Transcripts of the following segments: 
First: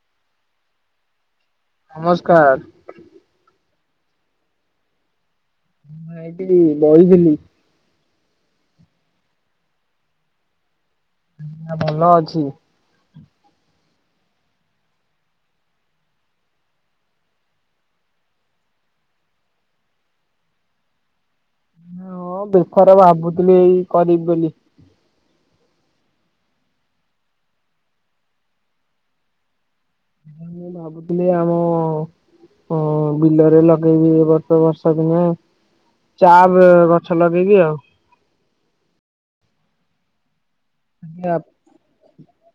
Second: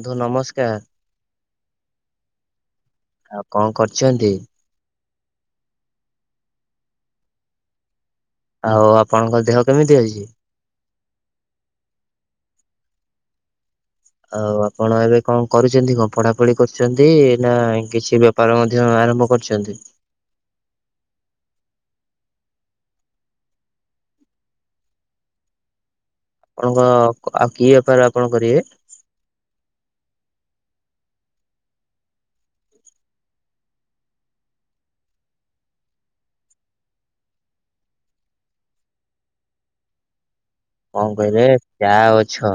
ବନ୍ଧୁ ନମସ୍କାର। ନମସ୍କାର। ଆଉ କଣ କରୁଛନ୍ତି? ମୁଁ ଏଇଠି ବଇଥିଲି। ଆଉ ଆପଣଙ୍କ ଦେହ କେମିତି ଅଛି? ଭଲ ଅଛି। ଆଉ ଆପଣ ଏବେ କଣ କରୁଛନ୍ତି କଣ ପଢାପଢି କରୁଛନ୍ତି ନା କିଛି ବେପାର ମଧ୍ୟ ଆରମ୍ଭ କରିଛନ୍ତି? ହଁ ବେପାର ଭାବୁଥିଲି ଏଇ କରିବି ବୋଲି। ଆପଣଙ୍କ ଆଉ କି ବେପାର ଆପଣ କରିବେ? ମୁଁ ଭାବୁଥିଲି ଆମ ହଁ ବିଲରେ ଲଗେଇବି ଏ ବର୍ଷ ବର୍ଷା ଦିନ ଚା ବେ ଗଛ ଲଗେଇକି ଆଉ କଣ ଆଜ୍ଞା। କହିଲେ ଚା ଗଛ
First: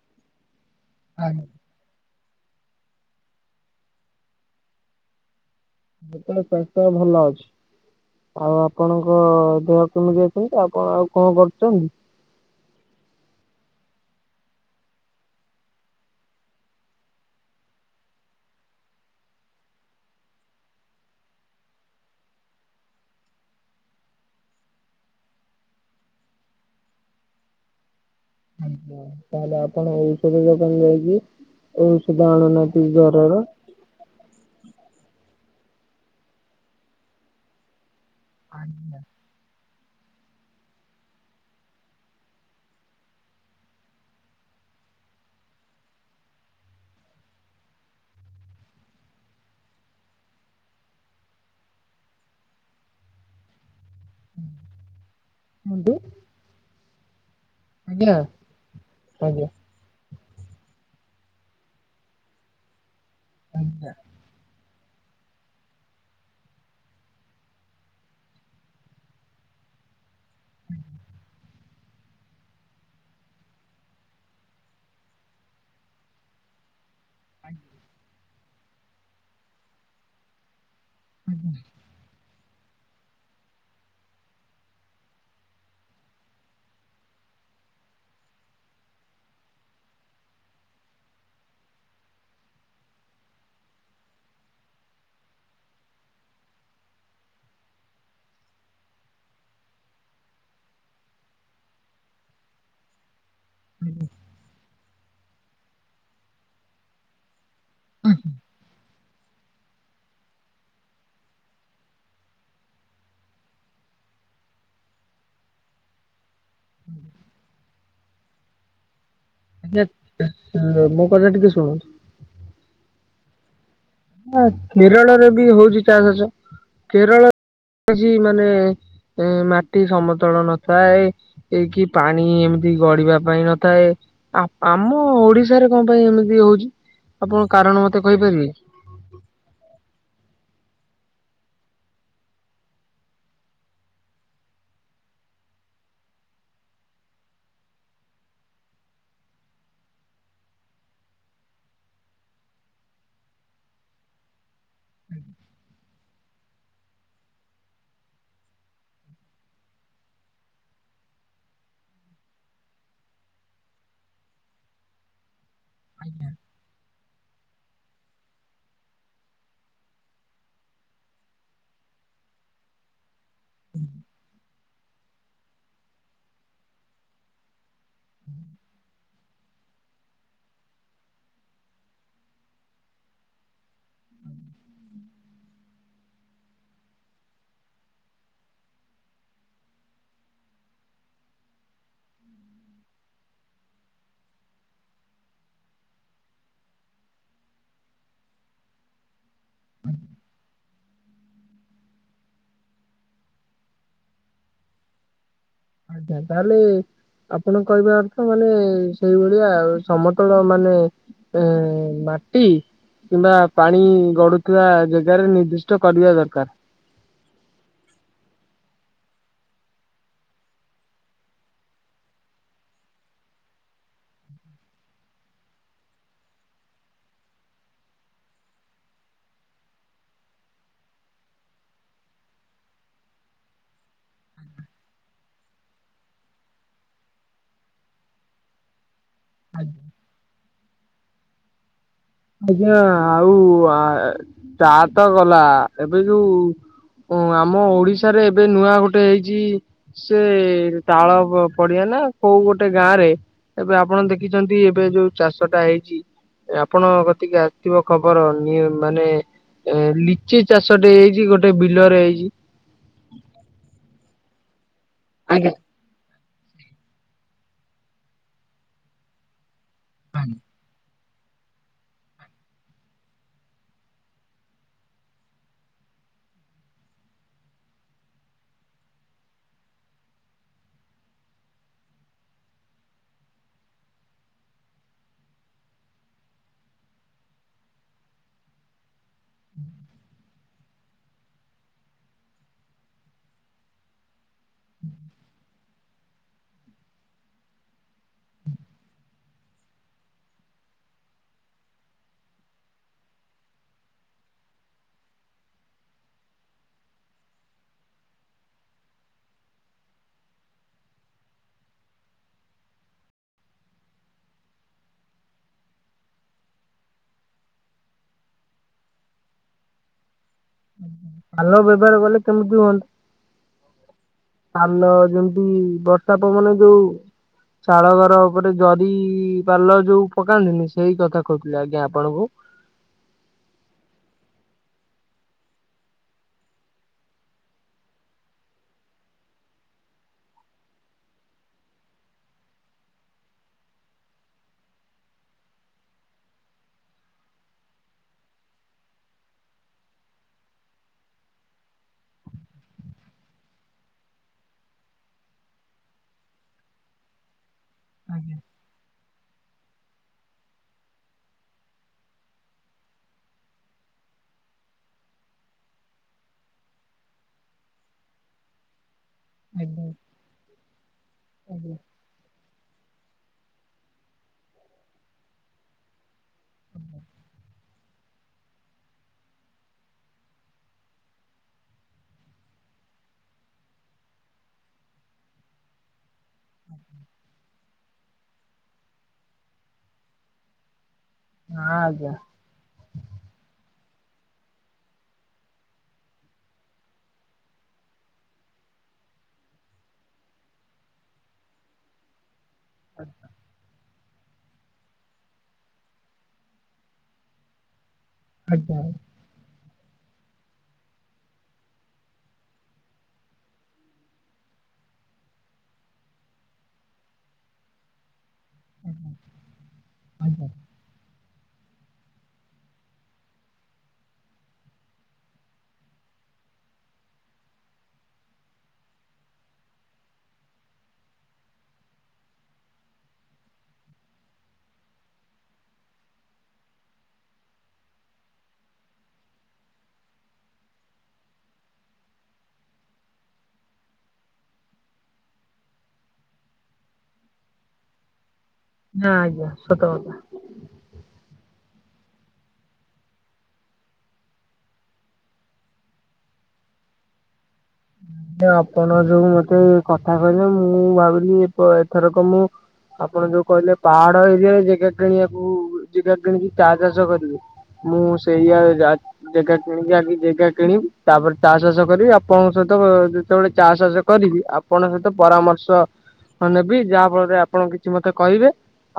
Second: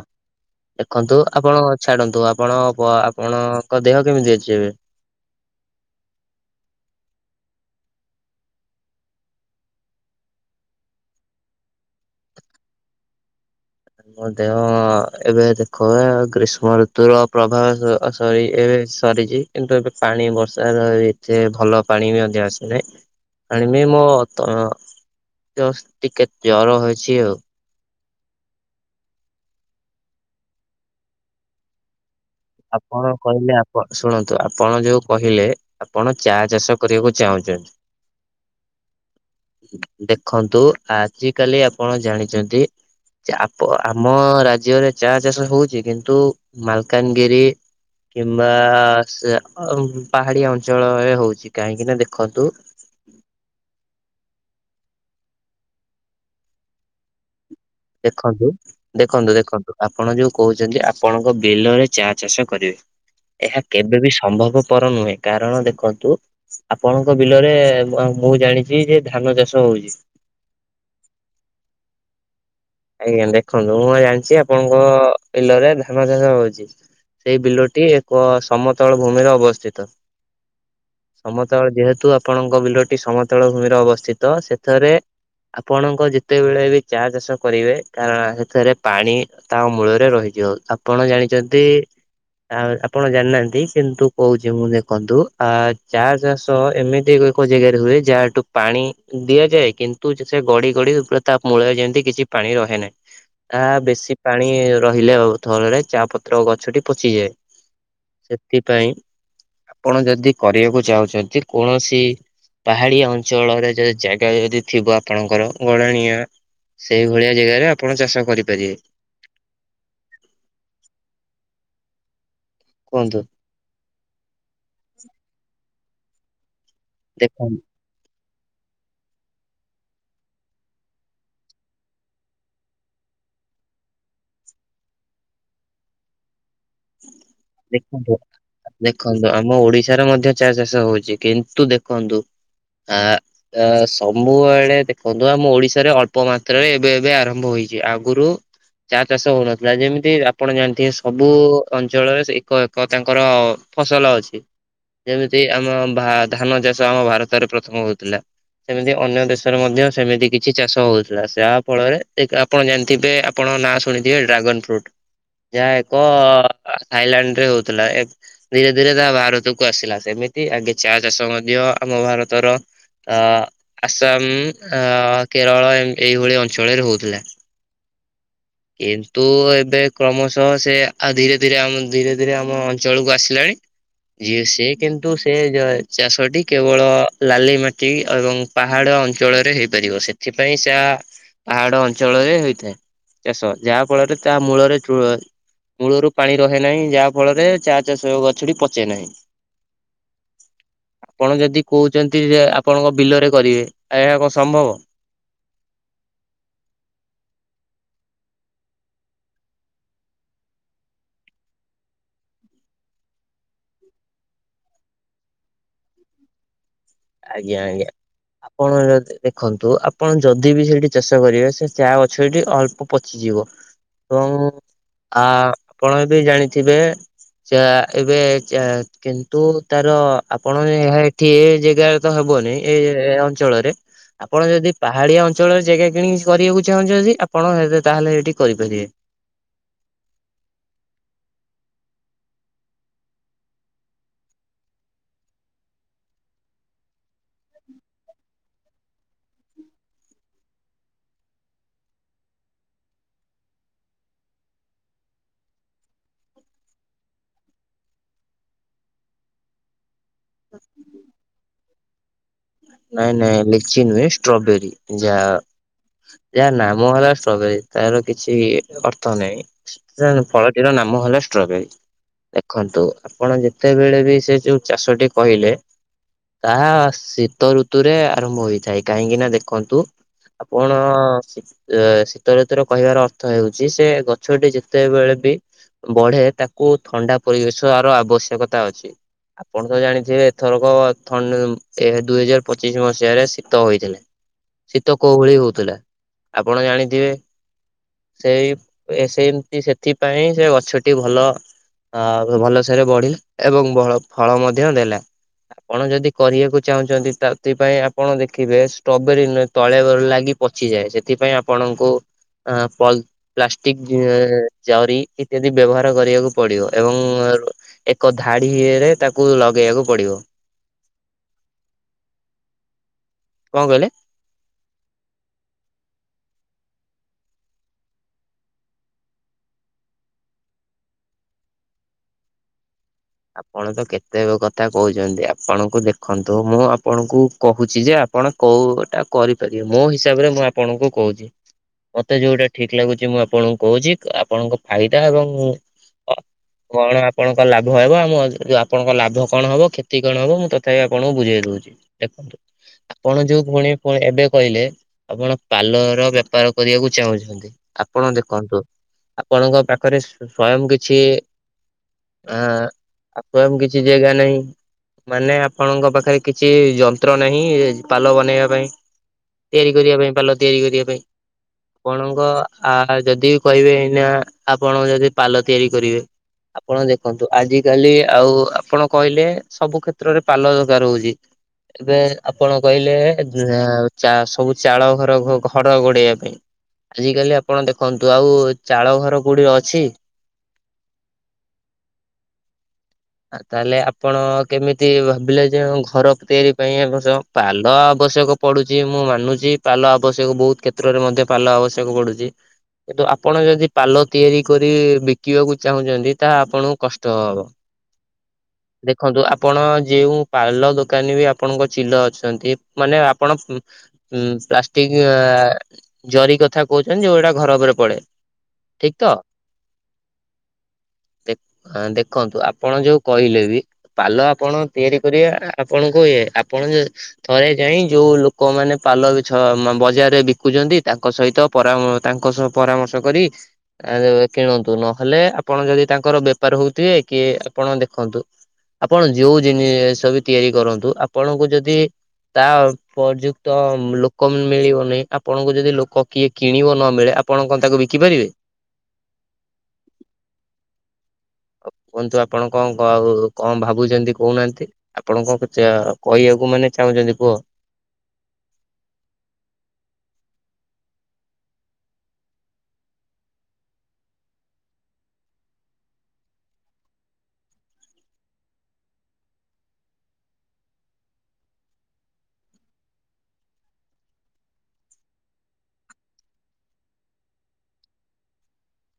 ଦେଖନ୍ତୁ ଆଜ୍ଞା। ଆପଣ ଛାଡନ୍ତୁ। ଆପଣ ଆପଣଙ୍କ ଦେହ କେମିତି ଅଛି ଏବେ? ମୁଁ ତ ସ୍ୱାସ୍ଥ୍ୟ ଭଲ ଅଛି। ଆଉ ଆପଣଙ୍କ ଦେହ କେମିତି ଅଛନ୍ତି ଆପଣ ଆଉ କଣ କରୁଚନ୍ତି? ମୋ ଦେହ ଏବେ ଦେଖବେ ଗ୍ରୀଷ୍ମ ଋତୁର ପ୍ରଭାବ ସ-ସରି ଏବେ ସରିଚି କିନ୍ତୁ ଏବେ ପାଣି ବର୍ଷାର ଏତେ ଭଲ ପାଣି ବି ମଧ୍ୟ ଆସିନାହିଁ। ଆଣିବି ମୋ ତ ତ ଟିକେ ଜର ହେଇଚି ଆଉ। ଆଜ୍ଞା ତାହେଲେ ଆପଣ ଔଷଧ ଦୋକାନ ଯାଇକି ଆଣୁନାହାନ୍ତି ଆପଣ ଜରର କହିଲେ ଆପଣ ଶୁଣନ୍ତୁ ଆପଣ ଯୋଉ କହିଲେ ଆପଣ ଚା ଚାଷ କରିବାକୁ ଚାହୁଁଚନ୍ତି। ଆଜ୍ଞା। ଦେଖନ୍ତୁ ଆଜି କାଲି ଆପଣ ଜାଣିଚନ୍ତି ଚା ଆମ ରାଜ୍ୟରେ ଚା ଚାଷ ହୋଉଚି କିନ୍ତୁ ମାଲକାନଗିରି କିମ୍ବା ସେ ଆଉ ପାହାଡିଆ ଅଞ୍ଚଳରେ ହୋଉଚି କାହିଁକି ନା ଦେଖନ୍ତୁ। ହୁଁ କୁହନ୍ତୁ। ଦେଖନ୍ତୁ ଦେଖନ୍ତୁ ଦେଖନ୍ତୁ ଆପଣ ଯୋଉ କୋହୁଚନ୍ତି ଆପଣଙ୍କ ବିଲରେ ଚା ଚାଷ କରିବେ ଏହା ଆଜ୍ଞା କେବେବି ସମ୍ଭବ ପର ନୁହେଁ କାରଣ ଦେଖନ୍ତୁ ଆପଣଙ୍କ ବିଲରେ ଆ ମୁଁ ଜାଣିଚି ଯେ ଧାନ ଚାଷ ହୋଉଚି। [inaudible] ଆଜ୍ଞା ଦେଖନ୍ତୁ ମୁଁ ଜାଣିଚି ଆପଣଙ୍କ ବିଲରେ ଧାନ ଚାଷ ହୋଉଚି। ସେଇ ବିଲଟି ଏକ ସମତଳ ଭୂମିରେ ଅବସ୍ଥିତ। ଆଜ୍ଞା। ସମତଳ ଯେହେତୁ ଆପଣଙ୍କ ବିଲଟି ସମତଳ ଭୂମିରେ ଅବସ୍ଥିତ ସେଥରେ ଆପଣଙ୍କ ଯେତେବେଳେ ବି ଚା ଚାଷ କରିବେ କାରଣ ଏଥେରେ ପାଣି ତା ମୂଳରେ ରହିଯିବ ଆପଣ ଜାଣିଚନ୍ତି। ଆ ଆପଣ ଜାଣିନାହାନ୍ତି କିନ୍ତୁ କୋହୁଚି ମୁଁ ଦେଖନ୍ତୁ ଆ ଚା ଚାଷ ଏମିତି ଏକ ଜାଗାରେ ହୁଏ ଯାହାଠୁ ପାଣି ଦିଆଯାଏ କିନ୍ତୁ ସେ ଗଡି ଗଡି ତା ମୂଳ ଯେମିତି କିଛି ପାଣି ରହେ ନାହିଁ ଆ ବେଶୀ ପାଣି ର ହିଲେ ଆଉ ଥରରେ ଚା ପତ୍ର ଗଛଟି ପଚିଯାଏ ସେଥିପାଇଁ ଆପଣ ଯଦି କରିବାକୁ ଚାହୁଁଚନ୍ତି କୌଣସି ପାହାଡିଆ ଅଞ୍ଚଳରେ ଯଦି ଜାଗା ଯଦି ଥିବ ଆପଣଙ୍କର ଗଡ଼ାଣିଆ। ସେଇଭଳିଆ ଜାଗାରେ ଆପଣ ଚାଷ କରିପାରିବେ। ଆଜ୍ଞା [inaudible] ମୋ କଥା ଟିକେ ଶୁଣନ୍ତୁ। କୁହନ୍ତୁ। [unintelligible] କେରଳରେ ବି ହୋଉଚି ଚା ଚାଷ କେରଳ ଦେଖନ୍ତୁ ହୋଉଚି ମା ନେ ଏ ମାଟି ସମତଳ ନଥାଏ ଏ ଏଇ କିି ପାଣି ଏମତି ଗଢିବା ପାଇଁ ନଥାଏ। ଆପ ଆମ ଓଡିଶାରେ କଣ ପାଇଁ ଏମିତି ହୋଉଚି ଆପଣଙ୍କ କାରଣ ମତେ ଦେଖନ୍ତୁ କହିପାରିବେ? ଦେଖନ୍ତୁ ଆମ ଓଡିଶାରେ ମଧ୍ୟ ଚା ଚାଷ ହୋଉଚି କିନ୍ତୁ ଦେଖନ୍ତୁ। ଆ-ଆ ସବୁବେଳେ ଦେଖନ୍ତୁ ଆମ ଓଡିଶାରେ ଅଳ୍ପ ମାତ୍ରାରେ ଏବେ ଏବେ ଆରମ୍ଭ ହୋଇ ଚି ଆଗରୁ ଚା ଚାଷ ହୋଉନଥିଲା ଯେମିତି ଆପଣ ଜାଣିଥିବେ ସବୁ ଅଞ୍ଚଳରେ ସେ ଏକ ଏକ ତାଙ୍କର ଫସଲ ଅଛି। ଯେମିତି ଆମ ଭା ଧାନ ଚାଷ ଆମ ଭାରତରେ ପ୍ରଥମ ହୋଉଥିଲା। ସେମିତି ଅନ୍ୟ ଦେଶରେ ମଧ୍ୟ ସେମିତି କିଛି ଚାଷ ହୋଉଥିଲା ଯାହା ଫଳରେ ଏକ ଆପଣ ଜାଣିଥିବେ ଆପଣ ନାଁ ଶୁଣିଥିବେ ଡ୍ରାଗନ୍ ଫ୍ରୁଟ ଯାହା ଏକ ଅ ଥାଇଲାଣ୍ଡ ହୋଉଥିଲା ଏବେ ଧୀରେ ଧୀରେ ତାହା ଭାରତକୁ ଆସିଲା ସେମିତି ଆଗେ ଚା ଚାଷ ମଧ୍ୟ ଆମ ଭାରତ ତର ଆ ଆସାମ ଆ କେରଳ ଏମ୍ ଏଇଭଳି ଅଞ୍ଚଳରେ ହଉଥିଲା । କିନ୍ତୁ ଏବେ କ୍ରମଶଃ ସେ ଆ ଧୀରେ ଧୀରେ ଆମ୍ ଧୀରେ ଧୀରେ ଆମ ଅଞ୍ଚଳକୁ ଆସିଲାଣି । ଯିଏ ସେ କିନ୍ତୁ ସେ ଜ ଚାଷଟି କେବଳ ଲାଲି ମାଟି ଏବଂ ପାହାଡ ଅଞ୍ଚଳରେ ହେଇପାରିବ ସେଥିପାଇଁ ଚା ପାହାଡ ଅଞ୍ଚଳରେ ହେଇଥାଏ । ଚାଷ ଯାହା ଫଳରେ ତା ମୂଳରେ ଚୂଆ ମୂଳରୁ ପାଣି ରହେ ନାହିଁ ଯାହା ଫଳରେ ଚା ଚାଷ ଗଛଟି ପଚେ ନାହିଁ । [inaudible] ଆପଣ ଯଦି କହୁଚ଼ନ୍ତି ଯେ ଆପଣଙ୍କ ବିଲରେ କରିବେ ଏହା କଁ ସମ୍ଭବ? ଆଚ୍ଛା ତାହେଲେ ଆପଣ କହିବା ଅର୍ଥ ମାନେ ସେଇଭଳିଆ ସମତଳ ମାନେ ଏ ମାଟି କିମ୍ବା ପାଣି ଗଡୁଥିବା ଜାଗାରେ ନିର୍ଦ୍ଦିଷ୍ଟ କରିବା ଦରକାର । ଆଜ୍ଞା ଆଜ୍ଞା । ଆପଣ ଯଦ୍ ଦେଖନ୍ତୁ ଆପଣ ଯଦି ବି ସେଠି ଚାଷ କରିବେ ସେ ଚା ଗଛଟି ଅଳ୍ପ ପଚି ଯିବ ଏବଂ ଆ ଆପଣ ବି ଜାଣିଥିବେ ଚା ଏବେ ଚା କିନ୍ତୁ ତାର ଆପଣ ଏହା ଏଠି ଏ ଯେ ଗାରେ ତ ହବନି ଏ ଏ ଅଞ୍ଚଳରେ ଆପଣ ଯଦି ପାହାଡିଆ ଅଞ୍ଚଳରେ ଜାଗା କିଣିକି କରିବାକୁ ଚାହୁଁଚ଼ନ୍ତି ଆପଣ ତାହେଲେ ଏଇଠି କରିପାରିବେ । ଆଜ୍ଞା। [inaudible] ଆଜ୍ଞା ଆଉ ଆ ଚା ତ ଗଲା ଏବେ ଯୋଉ ଓଁ ଆମ ଓଡିଶାରେ ଏବେ ନୂଆ ଗୋଟେ ହେଇଚି ସେ ତାଳ ପଡିଆ ନା ନା କୋଉ ଗୋଟେ ଗାଁ ରେ ଏବେ ଆପଣ ଦେଖିଚନ୍ତି ଏବେ ଯୋଉ ଚାଷ ଟା ହେଇଚି? ଆପଣଙ୍କ କତିକି ଆସିଥିବ ଖବର ନି ମାନେ ଏ ଲିଚି ଚାଷଟେ ହେଇଚି ଗୋଟେ ବିଲରେ ହେଇଚି। ନାଇଁ ନାଇଁ ଲିଚି ନୁହେଁ ଷ୍ଟ୍ରବେରୀ ଯାହା ଆଜ୍ଞା। ଯାହାର ନାମ ହେଲା ଷ୍ଟ୍ରବେରୀ ତାର କିଛି ଅର୍ଥ ନାହିଁ ଫଳଟିର ନାମ ହେଲା ଷ୍ଟ୍ରବେରି। ଦେଖନ୍ତୁ ଆପଣ ଯେତେବେଳେ ବି ସେ ଯୋଉ ଚାଷଟି କହିଲେ ତାହା ଶୀତ ଋତୁରେ ଆରମ୍ଭ ହୋଇଇଥାଏ କାହିଁକି ନା ଦେଖନ୍ତୁ ଆପଣ ଏ ଶୀତ ଋତୁୁର କହିବାର ଅର୍ଥ ହେଉଚି ସେ ଗଛଟି ଯେତେବେଳେ ବି ବଢେ ତାକୁ ଥଣ୍ଡା ପରିବେଶର ଆବଶ୍ୟକତା ଅଛି। ଆପଣ ତ ଜାଣିଥିବେ ଏଥରକ ଥଣ୍ଡ ଏ ଦୁଇହଜାର ପଚିଶ ମସିହାରେ ଶୀତ ହୋଇଥିଲେ। ଶୀତ କୋଉ ଭଳି ହଉଥିଲା ଆପଣ ଜାଣିଥିବେ? ସେଇ ଏ ସେମତି ସେଥିପାଇଁ ସେ ଗଛଟି ଭଲ ଆ ଭଲସରେ ବଢିଲା ଏବଂ ଫ ଫଳ ମଧ୍ୟ ଦେଲା ଆପଣ ଯଦି କରିବାକୁ ଚାହୁଁଚନ୍ତି ତାଥିପାଇଁ ଆପଣ ଦେଖିବେ ଷ୍ଟ୍ରବେରୀ ତଳେ ଲାଗି ପଚିଯାଏ ସେଥିପାଇଁ ଆପଣ ତାଙ୍କୁ ଆ ପଲ୍ ପ୍ଲାଷ୍ଟିକ ଜରି ଇତ୍ୟାଦି ବ୍ୟବହାର କରିବାକୁ ପଡିବ ଏବଂ ବେଳୁ ଏକ ଧାଡିରେ ତାକୁ ଲଗେଇବାକୁ ପଡିବ। ଭଲ ବ୍ୟବହାର ଗଲେ କେମିତି ହୁଅନ୍ତା? କଣ କହିଲେ? ପାଲ ଯେମିତି ବର୍ଷା ପ ମନ ଯୋଉ ଚାଳଘର ଉପରେ ଜରି ପାଲ ଯୋଉ ପକାନ୍ତିନି, ସେଇ କଥା କହୁଥିଲେି ଆଜ୍ଞା ଆପଣଙ୍କୁ। [inaudible] ଆପଣ ତ କେତେ କଥା କହୁଚନ୍ତି, ଆପଣଙ୍କୁ ଦେଖନ୍ତୁ ମୁଁ ଆପଣଙ୍କୁ କହୁଛି ଯେ ଆପଣ କୋଉଟା କରିପାରିବେ ମୋ ହିସାବରେ ମୁଁ ଆପଣଙ୍କୁ କହୁଚି। ମତେ ଯୋଉଟା ଠିକ ଲାଗୁଚି ମୁଁ ଆପଣଙ୍କୁ କହୁଚି। ଆପଣଙ୍କ ଫାଇଦା ଏବଂ କଣ ଆପଣଙ୍କ ଲାଭ? ଭ ରହିବ ଆମ ଆପଣଙ୍କ ଲାଭ କଣ ହବ କ୍ଷତି କଣ ହବ ମୁଁ ତଥାପି ଆପଣଙ୍କୁ ବୁଝେଇ ଦଉଚି ଦେଖନ୍ତୁ। ଆପଣ ଯୋଉ ପୁଣି ଏବେ କହିଲେ ଆପଣ ପାଲର ବେପାର କରିବାକୁ ଚାହୁଁଛନ୍ତି। ଆପଣ ଦେଖନ୍ତୁ ଆପଣଙ୍କ ପାଖରେ ସ୍ଵୟଂ କିଛି ଆଁ ଆପଣଙ୍କ କିଛି ଜାଗା ନାହିଁ ମାନେ ଆପଣଙ୍କ ପାଖରେ କିଛି ଯନ୍ତ୍ର ନାହିଁ ପାଲ ବନେଇବା ପାଇଁ ଆଜ୍ଞା ତିଆରି କରିବା ପାଇଁ ପାଲ ତିଆରି କରିବା ପାଇଁ ଆଜ୍ଞା ଆପଣଙ୍କ ଆ ଯଦି କହିବେ ଏଇନା ଆପଣ ଯଦି ପାଲ ତିଆରି କରିବେ ଆପଣ ଦେଖ ଦେଖନ୍ତୁ ଆଜି କାଲି ଆଉ ଆପଣ କହିଲେ ସବୁ କ୍ଷେତ୍ରରେ ପାଲ ଦରକାର ହଉଛି । ଏବେ ଆପଣ କହିଲେ ଏଁ ଚା ସବୁ ଚାଳ ଘର ଘଡ ଗୋଡେଇବା ପାଇଁ ଆଜି କାଲି ଆପଣ ଦେଖନ୍ତୁ ଆଉ ଚାଳ ଘର କୋଉଠି ଅଛି ହଁ ଆଜ୍ଞା । ଆ ତାହେଲେ ଆପଣ କେମିତି ଭାବିଲେ ଯେ ଘର ତିଆରି ପାଇଁ ଅବଶ୍ୟ ପାଲ ଆବଶ୍ୟକ ପଡୁଛି ମୁଁ ମାନୁଛି ପାଲ ଆବଶ୍ୟକ ବହୁତ କ୍ଷେତ୍ରରେ ମଧ୍ୟ ପାଲ ଆବଶ୍ୟକ ପଡୁଛି କିନ୍ତୁ ଆପଣ ଯଦି ପାଲ ତିଆରି କରି ବିକିବାକୁ ଚାହୁଁଛନ୍ତି ତାହା ଆପଣଙ୍କୁ କଷ୍ଟ ହବ । ଆଜ୍ଞା ଦେଖନ୍ତୁ ଆପଣ ଯେଉଁ ପାଲ ଦୋକାନୀ ବି ଆପଣଙ୍କ ଚିଲ ଅଛନ୍ତି ମାନେ ଆପଣ ଉଁ ପ୍ଲାଷ୍ଟିକ ଆ ଆ ଜରି କଥା କହୁଛନ୍ତି ଯୋଉଟା ଘର ଉପରେ ପଡେ ଠିକ ତ ଦେ ଦେଖନ୍ତୁ ଆପ୍ ଆପଣ ଯୋଉ କହିଲେ ବି ପାଲ ଆପଣ ତିଆରି କରିବେ ଆପଣଙ୍କୁ ଇଏ ଆପଣଙ୍କୁ ଥରେ ଯାଇ ଯେଉଁ ଲୋକମାନେ ପାଲ ବିଛ ବଜାରରେ ବିକୁଛନ୍ତି ତାଙ୍କ ସହିତ ପରାମ ତାଙ୍କ ସହ ପରାମର୍ଶ କରି କିଣନ୍ତୁ ନହେଲେ ଆପଣ ଯଦି ତାଙ୍କର ବେପାର ହଉଥିବେ କି ଏ ଆପଣ ଦେଖନ୍ତୁ ଆପଣ ଯୋଉ ଜିନିଷ ବି ତିଆରି କରନ୍ତୁ ଆପଣଙ୍କୁ ଯଦି ତା ଉପଯୁକ୍ତ ଲୋକ ମିଳିବନିଁ ଆପଣଙ୍କୁ ଯଦି ଲୋକ କିଏ କିଣିବ ନ ମିଳେ ଆପଣ କଣ ତାକୁ ବିକିପାରିବେ? ନାଁ ଆଜ୍ଞା ସତ କଥା । କୁହନ୍ତୁ ଆପଣ କ କଣ କଣ ଭାବୁଛନ୍ତି କହୁନାହାନ୍ତି ଆପଣ କଣ କହିବାକୁ ମାନେ ଚାହୁଁଛନ୍ତି କୁହ ହଁ ଆପଣ ଯୋଉ ମତେ କଥା କହିଲେ ମୁଁ ଭାବିଲି ଏଥରକ ମୁଁ ଆପଣ ଯୋଉ କହିଲେ ପାହାଡ ଏରିଆରେ ଜାଗା କିଣିବାକୁ ଜାଗା କିଣିକି ଚା ଚାଷ କରିବେ ମୁଁ ସେଇଆ ଜ୍ ଜାଗା କିଣିକି ଆଗ ଜାଗା କିଣିବି ତାପରେ ଚା ଚାଷ କରିବି ଆପଣଙ୍କ ସହି ଯେତେବେଳେ ଚା ଚାଷ କରିବି ଆପଣଙ୍କ ସହିତ ପରାମର୍ଶ ହଁ ନେବି ଯାହା ଫଳରେ ଆପଣ କିଛି ମତେ କହିବେ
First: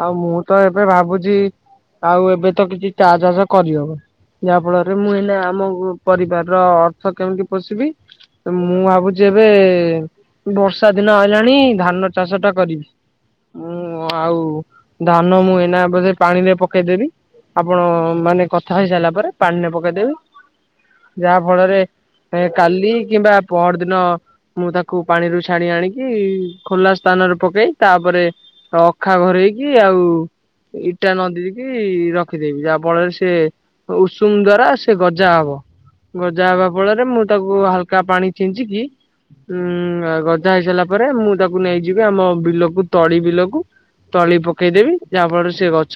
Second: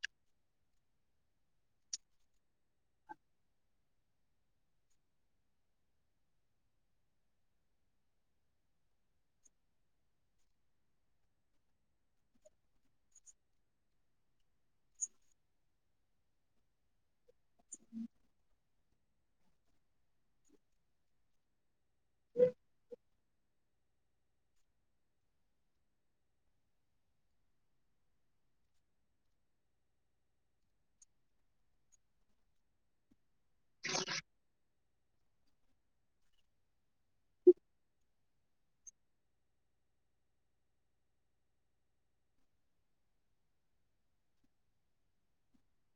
ଆଉ ମୁଁ ତ ଏବେ ଭାବୁଛି ଆଉ ଏବେ ତ କିଛି ଚା ଚାଷ କରିହବ ଯାହା ଫଳରେ ମୁଁ ଏଇନେ ଆମ ପରିବାର ର ଅର୍ଥ କେମିତି ପୋଷିବି ମୁଁ ଭାବୁଛି ଏବେ ବର୍ଷା ଦିନ ଆଇଲାଣି ଧାନ ଚାଷ ଟା କରିବି । ମୁଁ ଆଉ ଧାନ ମୁଁ ଏନା ବୋଧେ ପାଣିରେ ପକେଇଦେବି ଆପଣ ମାନେ କଥା ହେଇ ସାରିଲା ପରେ ପାଣି ପକେଇଦେବି ଯାହା ଫଳରେ କାଲି କିମ୍ବା ପହର ଦିନ ମୁଁ ତାକୁ ପାଣିରୁ ଛାଣି ଆଣିକି ଖୋଲା ସ୍ଥାନରେ ପକେଇ ତାପରେ ରେ ଅଖା ଘରେଇକି ଆଉ ଇଟା ନଦି କିି ରଖିଦେବି ଯାହା ଫଳରେ ସେ ଉଷୁମ ଦ୍ଵାରା ସେ ଗଜା ହବ । ଗଜା ହେବା ଫଳରେ ମୁଁ ତାକୁ ହାଲକା ପାଣି ଛିଞ୍ଚିକି ଉଁ ଗଜା ହେଇସାରିଲା ପରେ ମୁଁ ତାକୁ ନେଇଯିବି ଆମ ବିଲକୁ ତଳି ବିଲକୁ ତଳି ପକେଇଦେବି ଯାହା ଫଳରେ ସେ ଗଛ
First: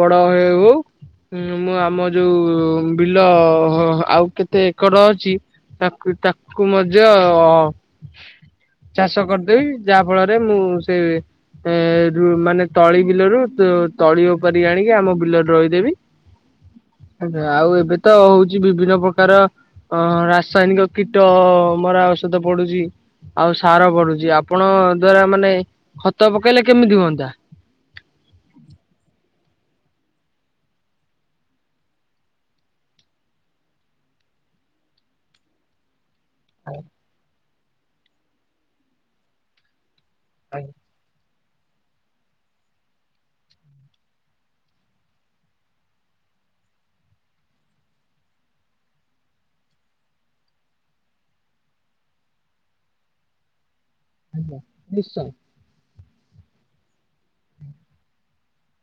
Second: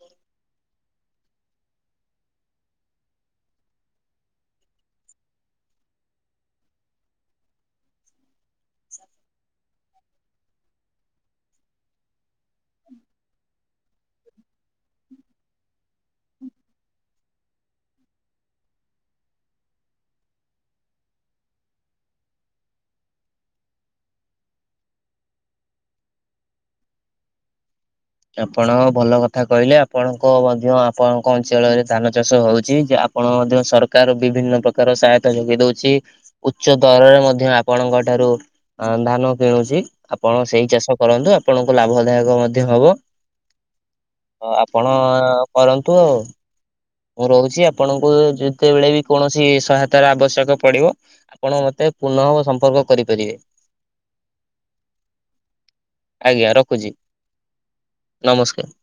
ବଡ ହେଉ ହେଉ ହୁଁ ମୁଁ ଆମ ଯୋଉ ବିଲ ଆଉ କେତେ ଏକର ଅଛି ତାକୁ ତାକୁ ମଜ ଚାଷ କରିଦେବି ଯାହା ଫଳରେ ମୁଁ ସେ ଏ ମାନେ ତଳି ବିଲରୁ ତଳି ଉପାରି ଆଣିକି ଆମ ବିଲରେ ରୋଇଦେବି ଆଜ୍ଞା ଆଉ ଏବେ ତ ହଉଛି ବିଭିନ୍ନ ପ୍ରକାର ଅ ରା ରାସାୟନିକ କୀଟ ମରା ଔଷଧ ପଡୁଛି ଆଉ ସାର ପଡୁଛି ଆପଣ ଦ୍ଵାରା ମାନେ ଖତ ପକେଇଲେ କେମିତି ହୁଅନ୍ତା। [inaudible] ଆପଣ ଭଲ କଥା କହିଲେ ଆପଣଙ୍କ ମଧ୍ୟ ଆପଣଙ୍କ ଅଞ୍ଚଳରେ ଧାନ ଚାଷ ହଉଛି, ଯେ ଆପ ଆପଣ ମଧ୍ୟ ସରକାର ବିଭିନ୍ନ ପ୍ରକାର ସହାୟତା ଯୋଗେଇ ଦଉଚି। ଉଚ୍ଚ ଦରରେ ମଧ୍ୟ ଆପଣଙ୍କ ଠାରୁ ଧାନ କିଣୁଛି। ଆପଣ ସେଇ ଆଜ୍ଞା ଚାଷ କରନ୍ତୁ, ଆପଣଙ୍କୁ ଲାଭଦାୟକ ମଧ୍ୟ ହବ। ହଁ ଆପଣ କରନ୍ତୁ ଆଉ। ମୁଁ ରହୁଚି ଆପଣଙ୍କୁ ଯେତେବେଳେ ବି କୌଣସି ସହାୟତାର ଆବଶ୍ୟକ ପଡିବ, ଆପଣ ମତେ ପୁନଃ ସମ୍ପର୍କ କରିପାରିବେ। ଆଜ୍ଞା ନିଶ୍ଚୟ। ଆଜ୍ଞା ରଖୁଚି, ନମସ୍କାର। [inaudible]